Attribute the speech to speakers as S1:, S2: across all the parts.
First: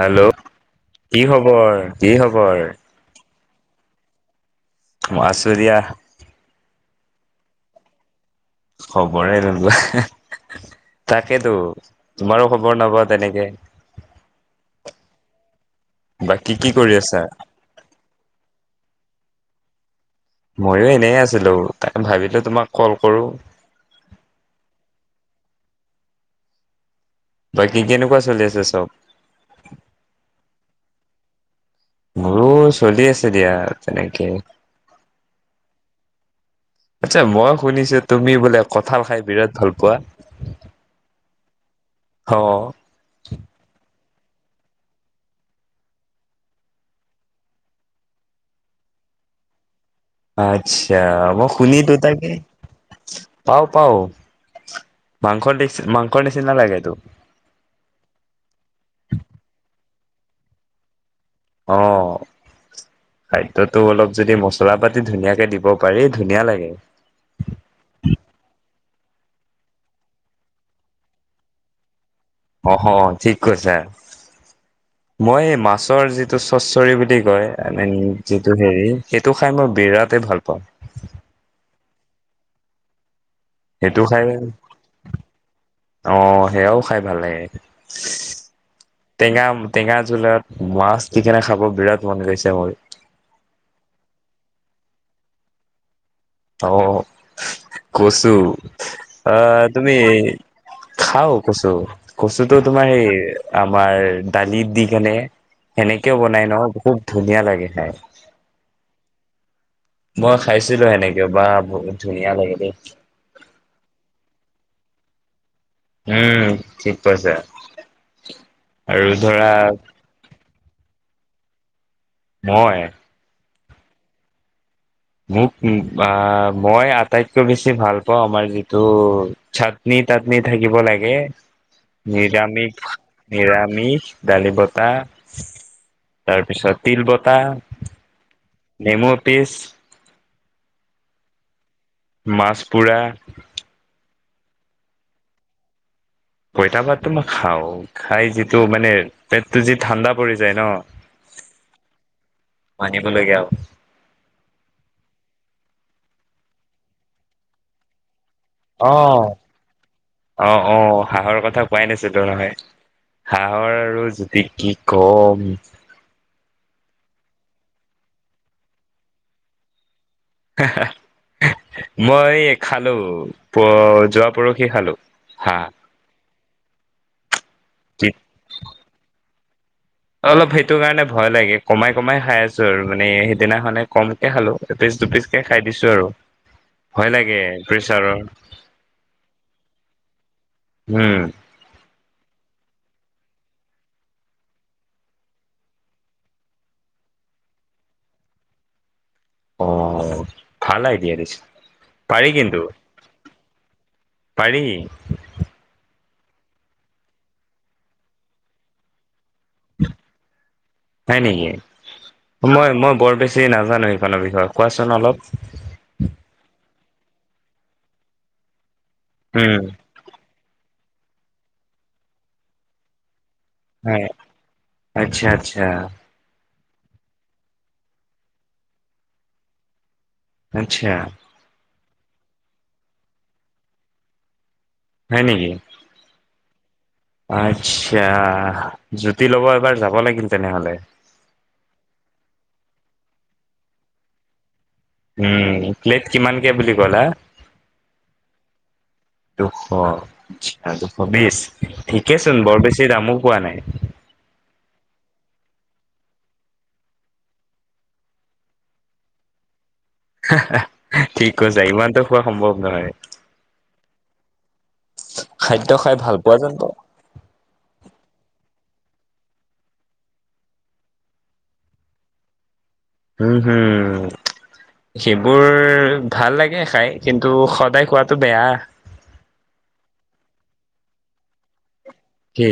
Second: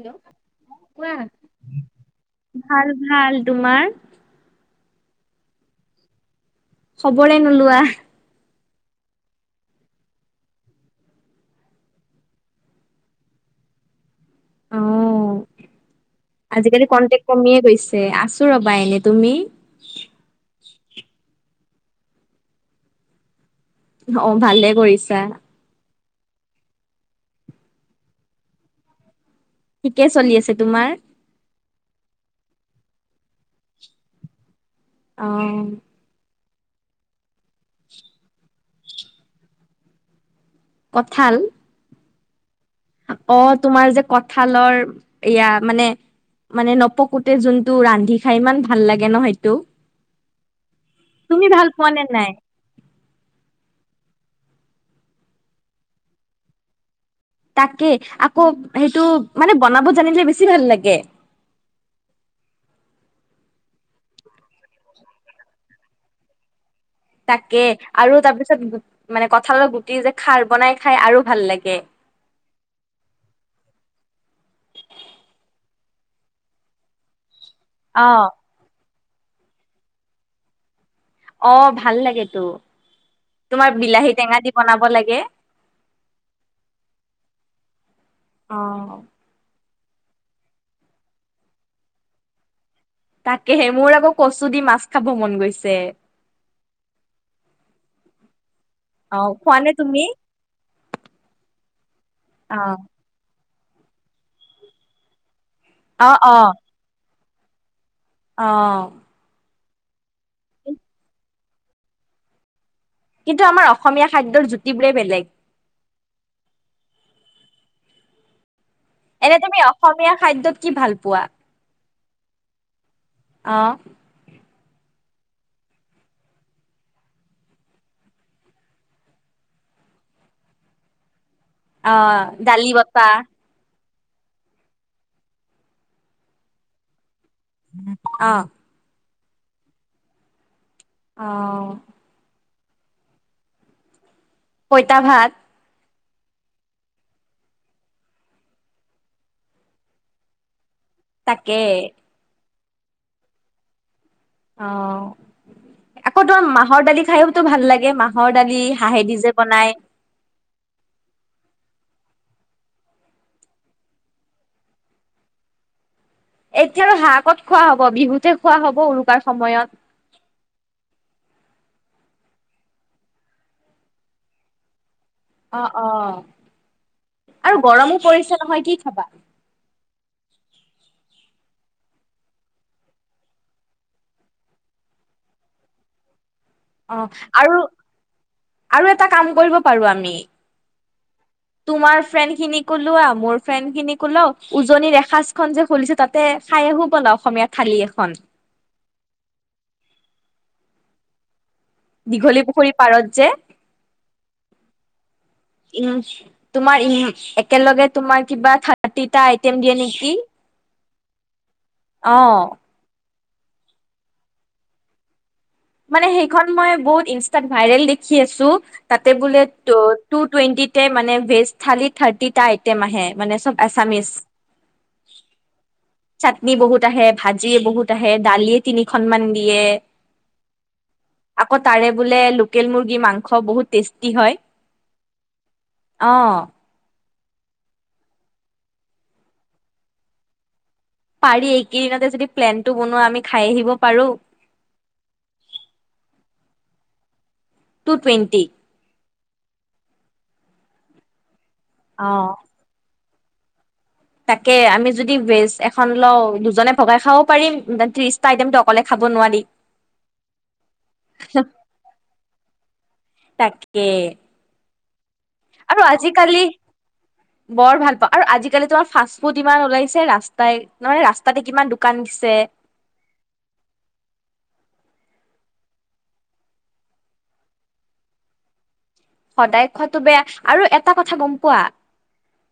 S1: Hello, কি খবৰ? কি খবৰ?
S2: ভাল ভাল তোমাৰ?
S1: মই আছোঁ দিয়া।
S2: খবৰে নোলোৱা।
S1: খবৰে নোলোৱা তাকেইতো, তোমাৰো খবৰ নাপাওঁ তেনেকে।
S2: অ'
S1: বাকী কি
S2: আজিকালি
S1: কৰি আছা
S2: কনটেক কমিয়ে গৈছে, আছোঁ ৰ'বা এনে তুমি?
S1: ময়ো এনেই আছিলোঁ, ভাবিলোঁ তোমাক ক'ল কৰো।
S2: অ', ভালে কৰিছা।
S1: বাকী কেনেকুৱা চলি আছে চব?
S2: ঠিকে চলি আছে, তোমাৰ?
S1: মোৰো চলি আছে দিয়া, তেনেকে।
S2: অ'।
S1: আচছা মই শুনিছোঁ, তুমি বোলে কঁঠাল খাই বিৰাট ভাল পোৱা?
S2: কঁঠাল?
S1: অ'
S2: অ', তোমাৰ যে, কঁঠালৰ এয়া মানে, মানে নপকোতে যোনটো ৰান্ধি খাই ইমান ভাল লাগে ন, সেইটো?
S1: আচ্ছা,
S2: তুমি
S1: মই
S2: ভাল পোৱা
S1: শুনিতো
S2: নে
S1: তাকে,
S2: নাই
S1: পাওঁ, পাওঁ। মাংস টেষ্ট মাংসৰ নিচিনা লাগে তো
S2: তাকে আকৌ সেইটো, মানে বনাব জানিলে বেছি ভাল লাগে।
S1: অ', খাদ্যতো অলপ যদি মছলা পাতি ধুনীয়াকে দিব পাৰি ধুনীয়া লাগে।
S2: তাকে আৰু তাৰ পিছত মানে কঁঠালত গুটি যে খাৰ বনাই খাই আৰু ভাল লাগে।
S1: অহ ঠিক কৈছা টৰ যিটো চ্চছৰী বুলি কয় আমেন
S2: অ
S1: যিটো হেৰি সেইটো খাই মই বিৰাটেই ভাল পাওঁ।
S2: অ', ভাল লাগেটো।
S1: সেইটো খাই অ', সেয়াও খাই ভাল লাগে,
S2: অ
S1: টেঙাম টেঙা জুলত মাছ দি কিনে খাব বিৰাট মন গৈছে মোৰ।
S2: তাকেহে মোৰ আকৌ কচু দি মাছ খাব মন গৈছে।
S1: অ', কচু। অ', তুমি খাওঁ কচু। কচুটো
S2: অ',
S1: তোমাৰ সেই আমাৰ দালিত দি কেনে সেনেকেও বনাই
S2: অ'।
S1: নহ খুব ধুনীয়া লাগে খাই।
S2: অ'।
S1: মই খাইছিলোঁ সেনেকেও বা বহুত ধুনীয়া লাগিল দেই।
S2: কিন্তু আমাৰ অসমীয়া খাদ্যৰ জুতিবোৰেই বেলেগ।
S1: উম, ঠিক কৈছা। আৰু
S2: এনে তুমি
S1: ধৰা
S2: অসমীয়া খাদ্যত কি ভাল পোৱা?
S1: মই
S2: অ'।
S1: মোক আ, মই আটাইতকৈ বেছি ভাল পাওঁ আমাৰ যিটো চাটনি তাটনি থাকিব লাগে।
S2: অ', দালি
S1: নিৰামিষ,
S2: বতা
S1: নিৰামিষ ডালি বতা তাৰপিছত তিল বতা তা
S2: অ',
S1: নেমু তেছ
S2: অ'।
S1: মাছ পুৰা
S2: পইতা ভাত।
S1: পইতা ভাতটো মই খাওঁ খাই যিটো মানে পেটটো যি ঠাণ্ডা পৰি যায় ন'।
S2: তাকে।
S1: মানিব লাগে আও।
S2: অ', আকৌ তোমাৰ মাহঁৰ দালি খাইওটো ভাল লাগে, মাহঁ
S1: অ', অ', অ', হাঁহৰ কথা কোৱাই নাছিলোঁ মানে হাঁহৰ আৰু জুতি কি কম।
S2: এতিয়া আৰু হাঁহ ক'ত খোৱা হ'ব বিহুতে খোৱা হ'ব উৰুকাৰ সময়ত।
S1: হা হা মই খালোঁ প' যোৱা পৰহি খালোঁ।
S2: অ', অ'। আৰু গৰমো
S1: কি
S2: পৰিছে নহয় কি খাবা।
S1: অলপ সেইটো কাৰণে ভয় লাগে কমাই কমাই খাই আছোঁ আৰু মানে সেইদিনাখনে কমকে খালোঁ এপিচ দুপিচ কে খাই দিছো আৰু। ভয়
S2: অ',
S1: লাগে
S2: আৰু
S1: প্ৰেছাৰৰ
S2: আৰু এটা কাম কৰিব পাৰোঁ আমি
S1: উম
S2: তোমাৰ ফ্ৰেড খিনিক ওলোৱা, মোৰ ফ্ৰেণ্ড খিনিক ওলাও উজনিৰ এসাঁজখন যে খুলিছে তাতে খাই আহো ব'লা অসমীয়া থালি এখন।
S1: অ', ভাল আইডিয়া দিছ
S2: দীঘলীপুখুৰীৰ পাৰত যে,
S1: পাৰি
S2: উম। তোমাৰ ই একেলগে তোমাৰ কিবা থাৰ্টি এটা আইটেম দিয়ে নেকি?
S1: হয়
S2: অ',
S1: সেই নাজানো সেইখনৰ বিষয়ে কোৱাচোন অলপ।
S2: মানে সেইখন মই বহুত ইনষ্টা ভাইৰেল দেখি আছো। তাতে বোলে
S1: উম
S2: টু-টুৱেণ্টিত, মানে ভেজ থালি থাৰ্টিটা আইটেম আহে। মানে চব
S1: হয়
S2: আছামিচ।
S1: আচ্ছা আচ্ছা
S2: বহুত আহে ভাজিয়ে বহুত আহে দালিয়ে তিনিখন মান দিয়ে।
S1: আচ্ছা,
S2: আকৌ তাৰে বোলে লোকেল মুৰ্গী মাংস বহুত টেষ্টি হয়।
S1: হয় নেকি?
S2: অ
S1: আচ্ছা, জুতি ল'ব এবাৰ যাব লাগিল তেনেহলে।
S2: পাৰি এইকেইদিনতে যদি প্লেনটো বনোৱা আমি খাই আহিব পাৰো।
S1: উম প্লেট কিমানকে বুলি ক'লা।
S2: টু-টুৱেণ্টি।
S1: দুশ আচ্ছা দুশ বিশছ।
S2: অ
S1: ঠিকেচোন বৰ বেছি দামো পোৱা নাই।
S2: তাকে আমি যদি বেজ এখন লও দুজনে ভগাই খাব পাৰিম ত্ৰিশটা আইটেম অকলে খাব নোৱাৰি।
S1: ঠিক কৈছা ইমানটো খোৱা সম্ভৱ নহয়।
S2: এক
S1: খাদ্য
S2: আৰু
S1: খাই ভাল পোৱা
S2: আজিকালি
S1: যেন পাওঁ।
S2: বৰ ভাল পাওঁ আৰু আজি আজিকালি তোমাৰ ফাষ্ট ফুড ইমান ওলাইছে ৰাস্তাই তে ৰাস্তাতে কিমান দোকান দিছে।
S1: উম হম সেইবোৰ ভাল লাগে খাই কিন্তু সদায় খোৱাতটো বেয়া।
S2: সদায় খোৱাতো বেয়া আৰু এটা কথা গম পোৱা।
S1: কি?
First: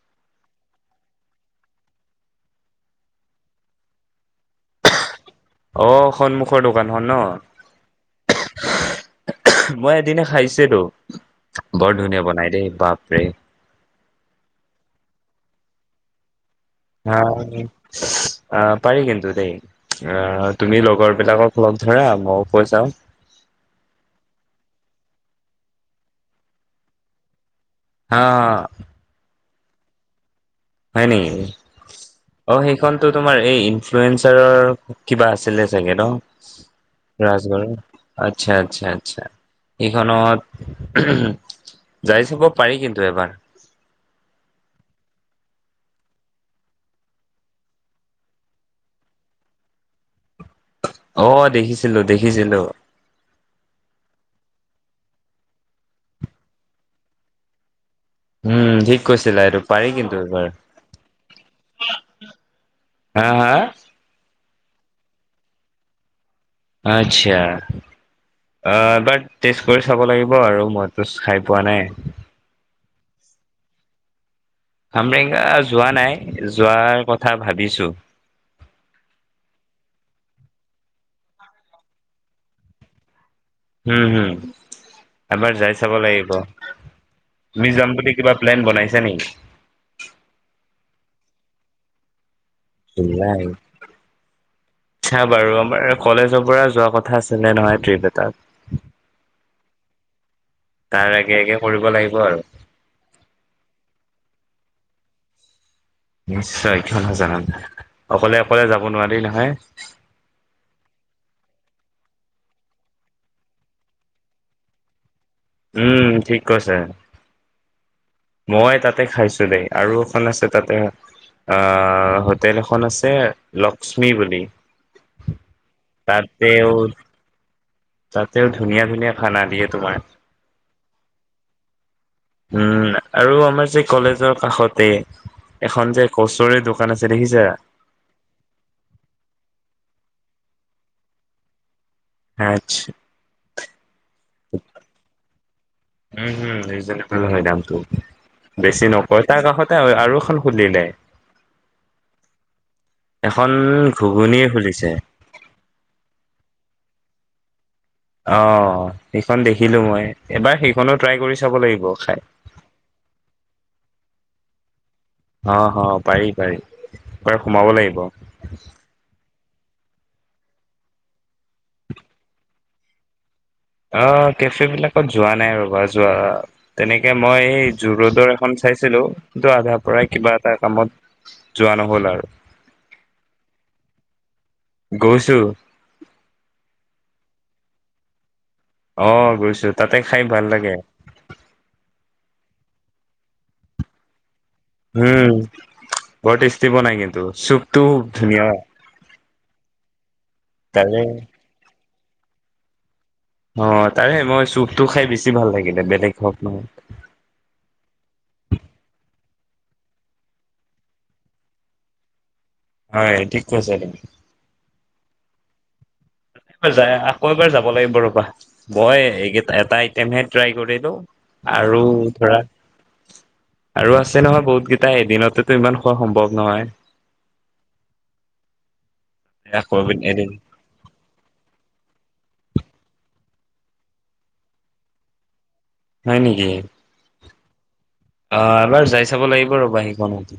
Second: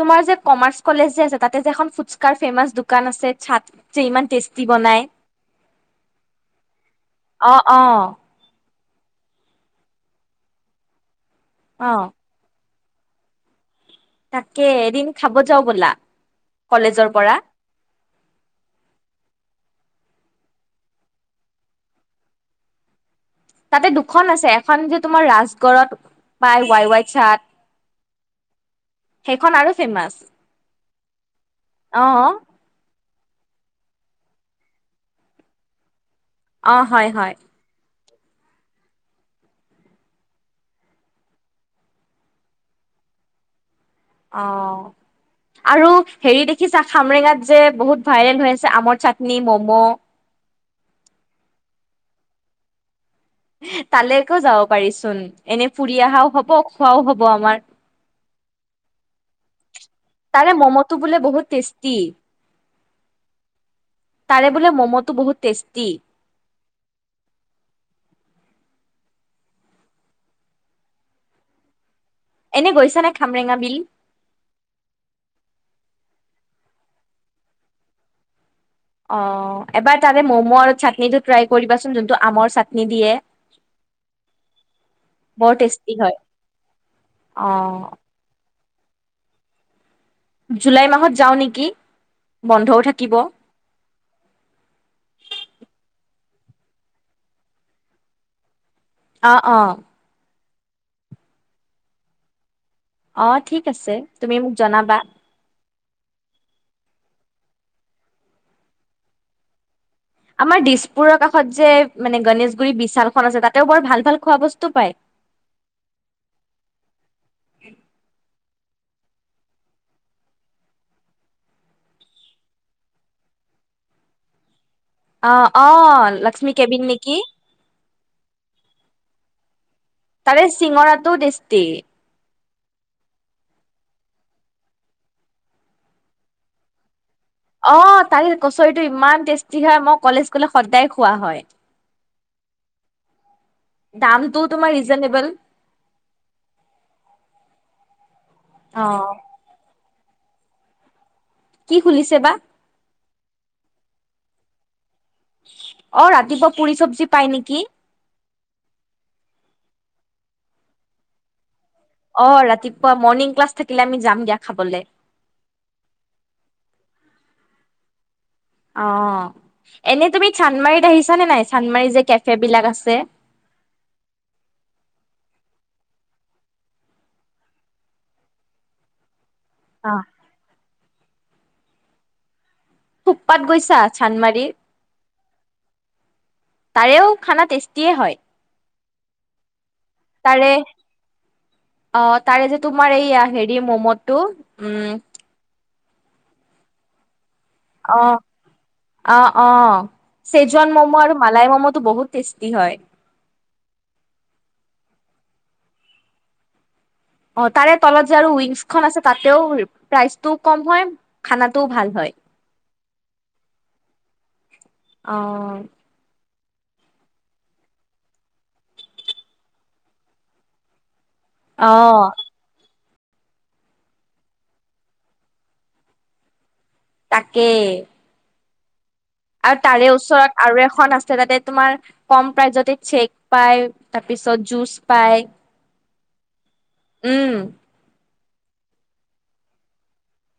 S2: তোমাৰ যে কমাৰ্চ কলেজ যে আছে তাতে যে এখন ফুস্কা ফেমাচ দোকান আছে চাত ইমান টেষ্টি। বনাই
S1: অহ সন্মুখৰ দোকানখন ন।
S2: অ অ
S1: মই এদিনে খাইছিলো।
S2: অ
S1: বৰ ধুনীয়া বনাই দেই বাপ, ৰে।
S2: তাকে এদিন খাব যাও বলা। কলেজৰ
S1: হা
S2: পৰা
S1: পাৰি কিন্তু দেই। আ তুমি লগৰ বিলাকক লগ ধৰা ময়ো কৈ চাও।
S2: তাতে দুখন আছে এখন যে তোমাৰ ৰাজগড়ত পাই ৱাই-ৱাই চাট।
S1: আহ,
S2: সেইখন আৰু ফেমাচ।
S1: হয় নেকি অ সেইখন তটো তোমাৰ এই ইনফ্লয়েজাৰৰ কিবা আছিলে চাগে ন।
S2: অহ' হয়- হয়।
S1: ৰাজগড়ৰ আচ্ছা - আচ্ছা - আচ্ছা এইখনত যাই চাব পাৰি কিন্তু এবাৰ।
S2: অহ' আৰু হেৰি দেখিছা খামৰেঙাত যে বহুত ভাইৰেল হৈ আছে আমৰ চাটনি মম।
S1: অহ ' দেখিছিলো- দেখিছিলো।
S2: তালৈকে যাব পাৰিচোন এনে ফুৰি আহাও হব খোৱাও হব আমাৰ।
S1: উম ঠিক কৈছিলা এইটো। পাৰি কিন্তু এবাৰ
S2: তাৰে মমটো বোলে বহুত টেষ্টষ্টি।
S1: হা হা
S2: তাৰে বোলে মমটো বহুত টেষ্টি।
S1: আচ্ছা অহ ' এবাৰ টেষ্ট কৰি চাব লাগিব আৰু মইতো খাই পোৱা নাই।
S2: এনে গৈছ নে খামৰেঙা বিল?
S1: খামৰেঙা যোৱা নাই যোৱাৰ কথা ভাবিছো।
S2: অহ 'এবাৰ তাৰে মম আৰু চাটনিটো ট্ৰাই কৰিবাচোন যোনটো আমৰ চাটনি দিয়ে।
S1: হম- হম
S2: বৰ
S1: এবাৰ যাই
S2: টেষ্টি
S1: চাব
S2: হয়
S1: লাগিব
S2: অ
S1: তুমি যাম বুলি কিবা প্লেন বনাইছে নেকি?
S2: জুলাই মাহত যাওঁ নেকি? বন্ধও থাকিব
S1: জুলাই চাও বাৰু আমাৰ কলেজৰ পৰা যোৱা কথা আছিলে নহয় ট্ৰিপ এটাত।
S2: অহ- অহ
S1: তাৰ আগে - আগে কৰিব লাগিব আৰু।
S2: অহ ' ঠিক আছে তুমি মোক জনাবা।
S1: নিশ্চয় কিয় নযনাম অকলে -অকলে যাব নোৱাৰি নহয়।
S2: আমাৰ দিছপুৰৰ কাষত যে মানে গণেশগুৰি বিশালখন আছে তাতেও বৰ ভাল- ভাল খোৱা বস্তু পায়।
S1: উম ঠিক কৈছে।
S2: হল [unintelligible]
S1: মই তাতে খাইছো দেই আৰু এখন আছে তাতে আহ' হোটেল এখন আছে লক্ষ্মী বুলি।
S2: অহ - অহ লক্ষ্মী
S1: তাতেও
S2: কেবিন নেকি?
S1: তাতেও ধুনীয়া- ধুনীয়া খানা দিয়ে তোমাৰ।
S2: তাৰে চিঙৰাটো টেষ্টি।
S1: উম আৰু আমাৰ যে কলেজৰ কাষতে এখন যে কচৰি দোকান আছে। দেখিছা?
S2: অহ ' তাৰে কচৰিতটো ইমান টেষ্টি হয় মোক কলেজ গলে সদায় খোৱা হয়।
S1: আচ্ছা
S2: দামটো তোমাৰ ৰিজনেবল
S1: উম হম ৰিজনেবল হয় দামটো।
S2: অ
S1: বেছি নকয় তাৰ কাষতে আৰু আৰু এখন সুলিলে।
S2: কি খুলিছে বা।
S1: এখন ঘুগুনি খুলিছে।
S2: অহ'ৰাতিপুৱা পুৰি চবজি পাই নেকি?
S1: অহ ' সেইখন দেখিলো মই এবাৰ সেইখনো ট্ৰাই কৰি চাব লাগিব। খাই
S2: অহ ' ৰাতিপুৱা মৰ্ণিং ক্লাছ থাকিলে আমি যাম দিয়া। খাবলে।
S1: অহ ' হ পাৰি -পাৰি তাতে সোমাব লাগিব।
S2: অ', এনে তুমি চান্দমাৰীত আহিছা নে নাই? চান্দমাৰী যে কেফে বিলাক আছে।
S1: অ'কেফে বিলাকত যোৱা নাই ৰবা যোৱা তেনেকে মই এই জু-ৰোডৰ এখন চাইছিলো। কিন্তু আধাৰ
S2: অ
S1: পৰাই কিবা এটা কামত যোৱা নহ'ল আৰু।
S2: থুপপাত গৈছা চান্দমাৰিৰ?
S1: গৈছো
S2: তাৰেও খানা টেষ্টি। তিয়ে হয়।
S1: অ' গৈছো তাতে খাই ভাল
S2: তাৰে
S1: লাগে।
S2: অ তাৰে যে তোমাৰ এইয়া হেৰি ম'ম'টো।
S1: উম। বৰ টেস্টি বনাই কিন্তু। চুপটো
S2: অ',
S1: ধুনীয়া
S2: অ'অ'চেজন ম'ম'
S1: তাৰে
S2: আৰু মালাই ম'মটো বহুত। টেষ্টি হয়।
S1: অ', তাৰে মই চুপটো খাই বেছি ভাল লাগিলে বেলেগ হওঁক নহওঁক।
S2: অ'তাৰে তলত যে আৰু উইংছখন আছে তাতেও প্ৰাইচটোও কম হয়, খানাটোও ভাল হয়।
S1: হয় ঠিক কৈছে তুমি।
S2: অ'।
S1: যায় আহা, আকৌ এবাৰ যাব লাগিব ৰবা মই এইকেটা এটা আইটেমহে ট্ৰাই কৰিলো।
S2: অ
S1: আৰু ধৰা, আৰু আছে নহয় বহুত কেইটা এদিনতেতো ইমান খোৱা সম্ভৱ নহয়।
S2: তাকে। আৰু
S1: আকৌ
S2: তাৰে
S1: এদিন
S2: ওচৰত আৰু এখন আছে তাতে তোমাৰ কম প্ৰাইজত তাতে চেক পায় তাৰপিছত জুচ পায়।
S1: হয় নেকি? অ'এবাৰ যাই চাব লাগিব ৰ'বা সেইখনত।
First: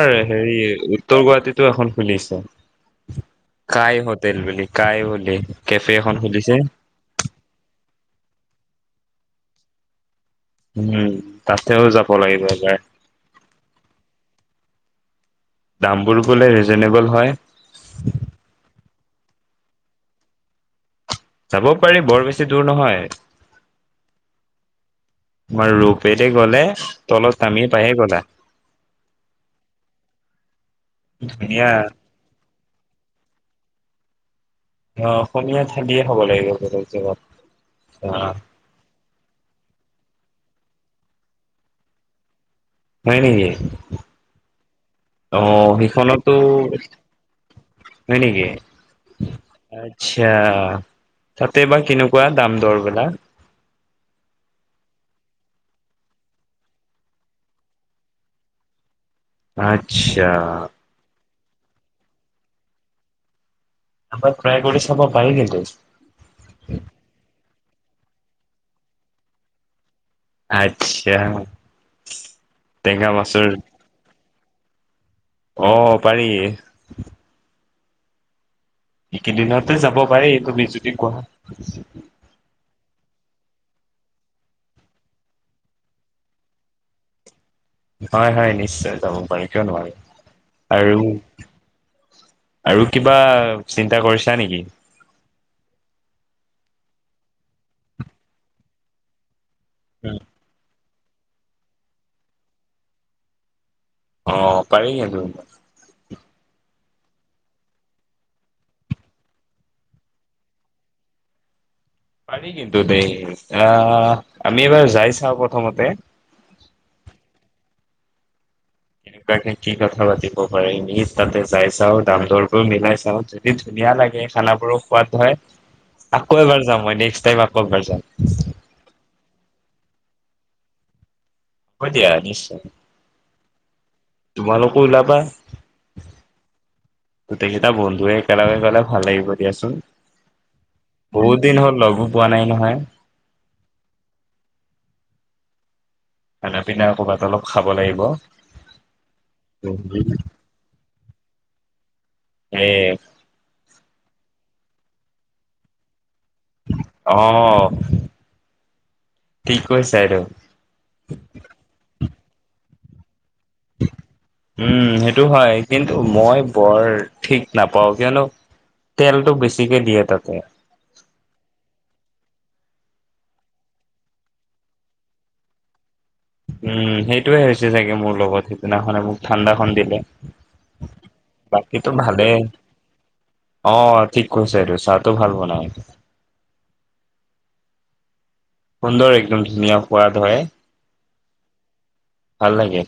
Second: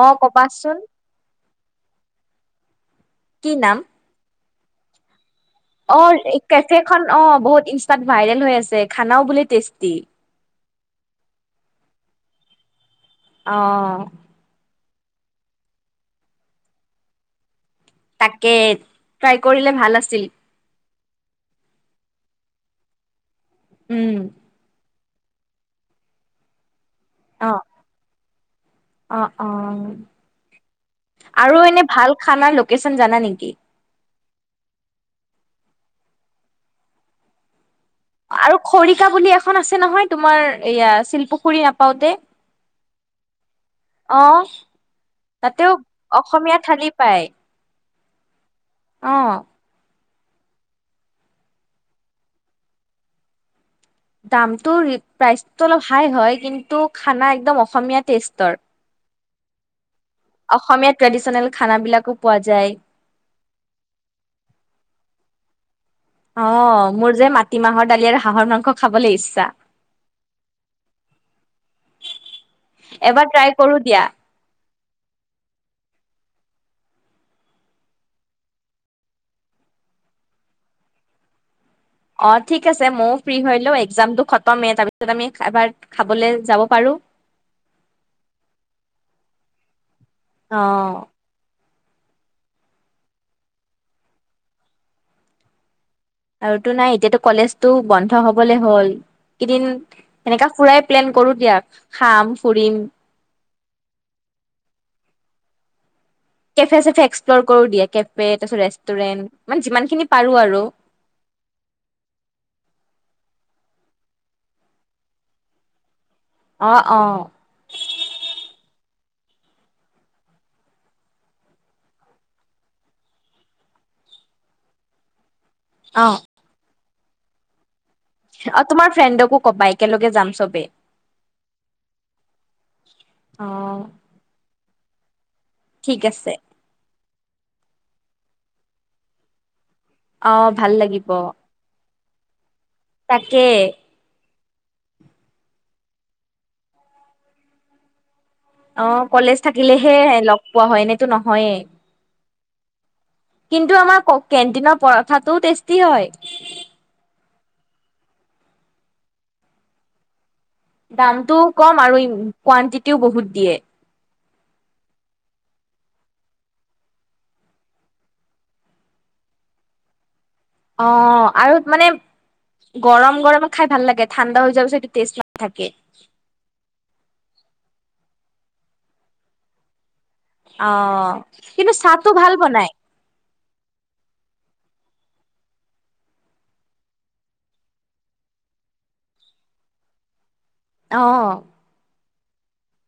S2: অ
S1: হেৰি
S2: কবাচোন
S1: উত্তৰ গুৱাহাটীত টো এখন খুলিছে।
S2: কি
S1: কাই হতেল বুলি। কাই বুলি। কেফে এখন খুলিছে
S2: অ'কেফে খন অ'বহুত ইনষ্টাত ভাইৰেল হৈ আছে খানাও বুলে তেষ্টি।
S1: উম, তাতেও যাব লাগিব এবাৰ।
S2: অ'।
S1: দামবোৰ বোলে ৰিজনেবল হয়।
S2: তাকে, ট্ৰাই কৰিলে ভাল আছিল।
S1: যাব পাৰি বৰ বেছি দূৰ নহয়।
S2: উম্।
S1: তোমাৰ ৰোপৱেদি গ'লে। তলত
S2: অ,
S1: নামি পায়ে গ'লা
S2: অ, অ, আৰু
S1: ধুনীয়া
S2: এনেই ভাল খানা লোক [unintelligible] জানা নেকি
S1: অ' অসমীয়া ঠডিয়ে হব লাগিব বলে জগত।
S2: আৰু খৰিকা বুলি এখন আছে নহয় তোমাৰ এয়া শিলপুখুৰী নাপওঁতে
S1: হয় নেকি
S2: অ'
S1: অ
S2: তাতেও
S1: সেইখনতো
S2: অসমীয়া থালি পায়
S1: হয় নেকি?
S2: অ'
S1: আচ্ছা তাতে বা কেনেকুৱা দাম দৰবিলাক।
S2: দামটো প্ৰাইচটো অলপ হাই হয় কিন্তু খানা একদম অসমীয়া টেষ্টৰ।
S1: হয়।
S2: অসমীয়া ট্ৰেডিচনেল। খানাবিলাকো পোৱা যায়
S1: এবাৰ ট্ৰাই কৰি চাব পাৰি নেকি?
S2: অ' মোৰ যে মাটিমাহৰ দালি আৰু হাঁহৰ মাংস খাবলৈ ইচ্ছা।
S1: আচ্ছা টেঙা
S2: এবাৰ
S1: মাছৰ
S2: ট্ৰাই
S1: জোল
S2: কৰো দিয়া
S1: অ 'পাৰি এইকেইদিনতে যাব পাৰি এই তুমি যদি কোৱা।
S2: অ' ঠিক আছে ময়ো ফ্ৰ্ৰী হলো এক্জামটো খতমেই তাৰপিছত আমি এবাৰ খাবলৈ যাব পাৰো
S1: হয়- হয় নিশ্চয় যাব পাৰি কিয় নো ভি
S2: অ'
S1: আৰু কিবা চিন্তা কৰিছা নেকি?
S2: আৰুতো নাই এতিয়াতো কলেজটো বন্ধ হবলে হ'ল। কেইদিন এনেকা ফুৰাই। প্লেন কৰো দিয়াক খাম ফুৰিম।
S1: অ' পাৰি ত
S2: কেফে- চেফে এক্সপ্লৰ কৰো দিয়া কেফে তাৰপিছত ৰেষ্টুৰেন্ট মানে যিমানখিনি পাৰো আৰু
S1: পাৰি কিন্তু দেই আহ আমি এবাৰ যাই চাওঁ প্ৰথমতে।
S2: অ -অ
S1: এনেকুৱাকে কি কথা পাতিব পাৰে এনে তাতে যাই চাওঁ দাম দৰবোৰ মিলাই চাওঁ যদি ধুনীয়া লাগে খানাবোৰো সোৱাদ হয়।
S2: অ
S1: আকৌ এবাৰ যাম মই নেক্স টাইম
S2: অ তোমাৰ ফ্ৰেণ্ডকো কবা একেলগে যাম চবেই।
S1: হব দিয় নিশ্চয় তোমালোক। আকৌ ওলাবা
S2: ঠিক আছে।
S1: গোটেইকেইটাাৰ বন্ধুৱে একেলগে গলে ভাল লাগিব দিয়াচোন।
S2: অ ভাল লাগিব
S1: বহুত দিন হ'ল লগো পোৱা নাই নহয়।
S2: তাকে।
S1: খানা পিনা কৰ'বাত অলপ খাব লাগিব।
S2: অঁ কলেজ থাকিলেহে লগ পোৱা হয় এনেইতো নহয় নহয়েই
S1: এ
S2: কিন্তু আমাৰ কওক কেণ্টিনৰ পৰঠাটোও টেষ্টি হয়
S1: অ' ঠিক কৈছা এইটো
S2: দামটোও কম আৰু ই কোৱানটিটিও বহুত দিয়ে
S1: উম সেইটো হয় কিন্তু মই বৰ ঠিক নাপাও কিয়নো তেলটো বেছিকে দিয়ে তাতে
S2: অ' আৰু মানে গৰম গৰম খাই ভাল লাগে ঠাণ্ডা হৈ যোৱাৰ পিছত সেইটো টেষ্ট নাথাকে
S1: উম সেইটোয়ে হৈছে চাগে মোৰ লগত সিদিনাখনে মোক ঠাণ্ডাখন দিলে
S2: অ কিন্তু
S1: বাকীতো
S2: চাহটো ভাল
S1: ভালেই
S2: বনাই
S1: অ' ঠিক কৈছা এইটো চাও ভাল বনাই সুন্দৰ একদম ধুনীয়া সোৱাদ হয়
S2: অঁ
S1: ভাল লাগে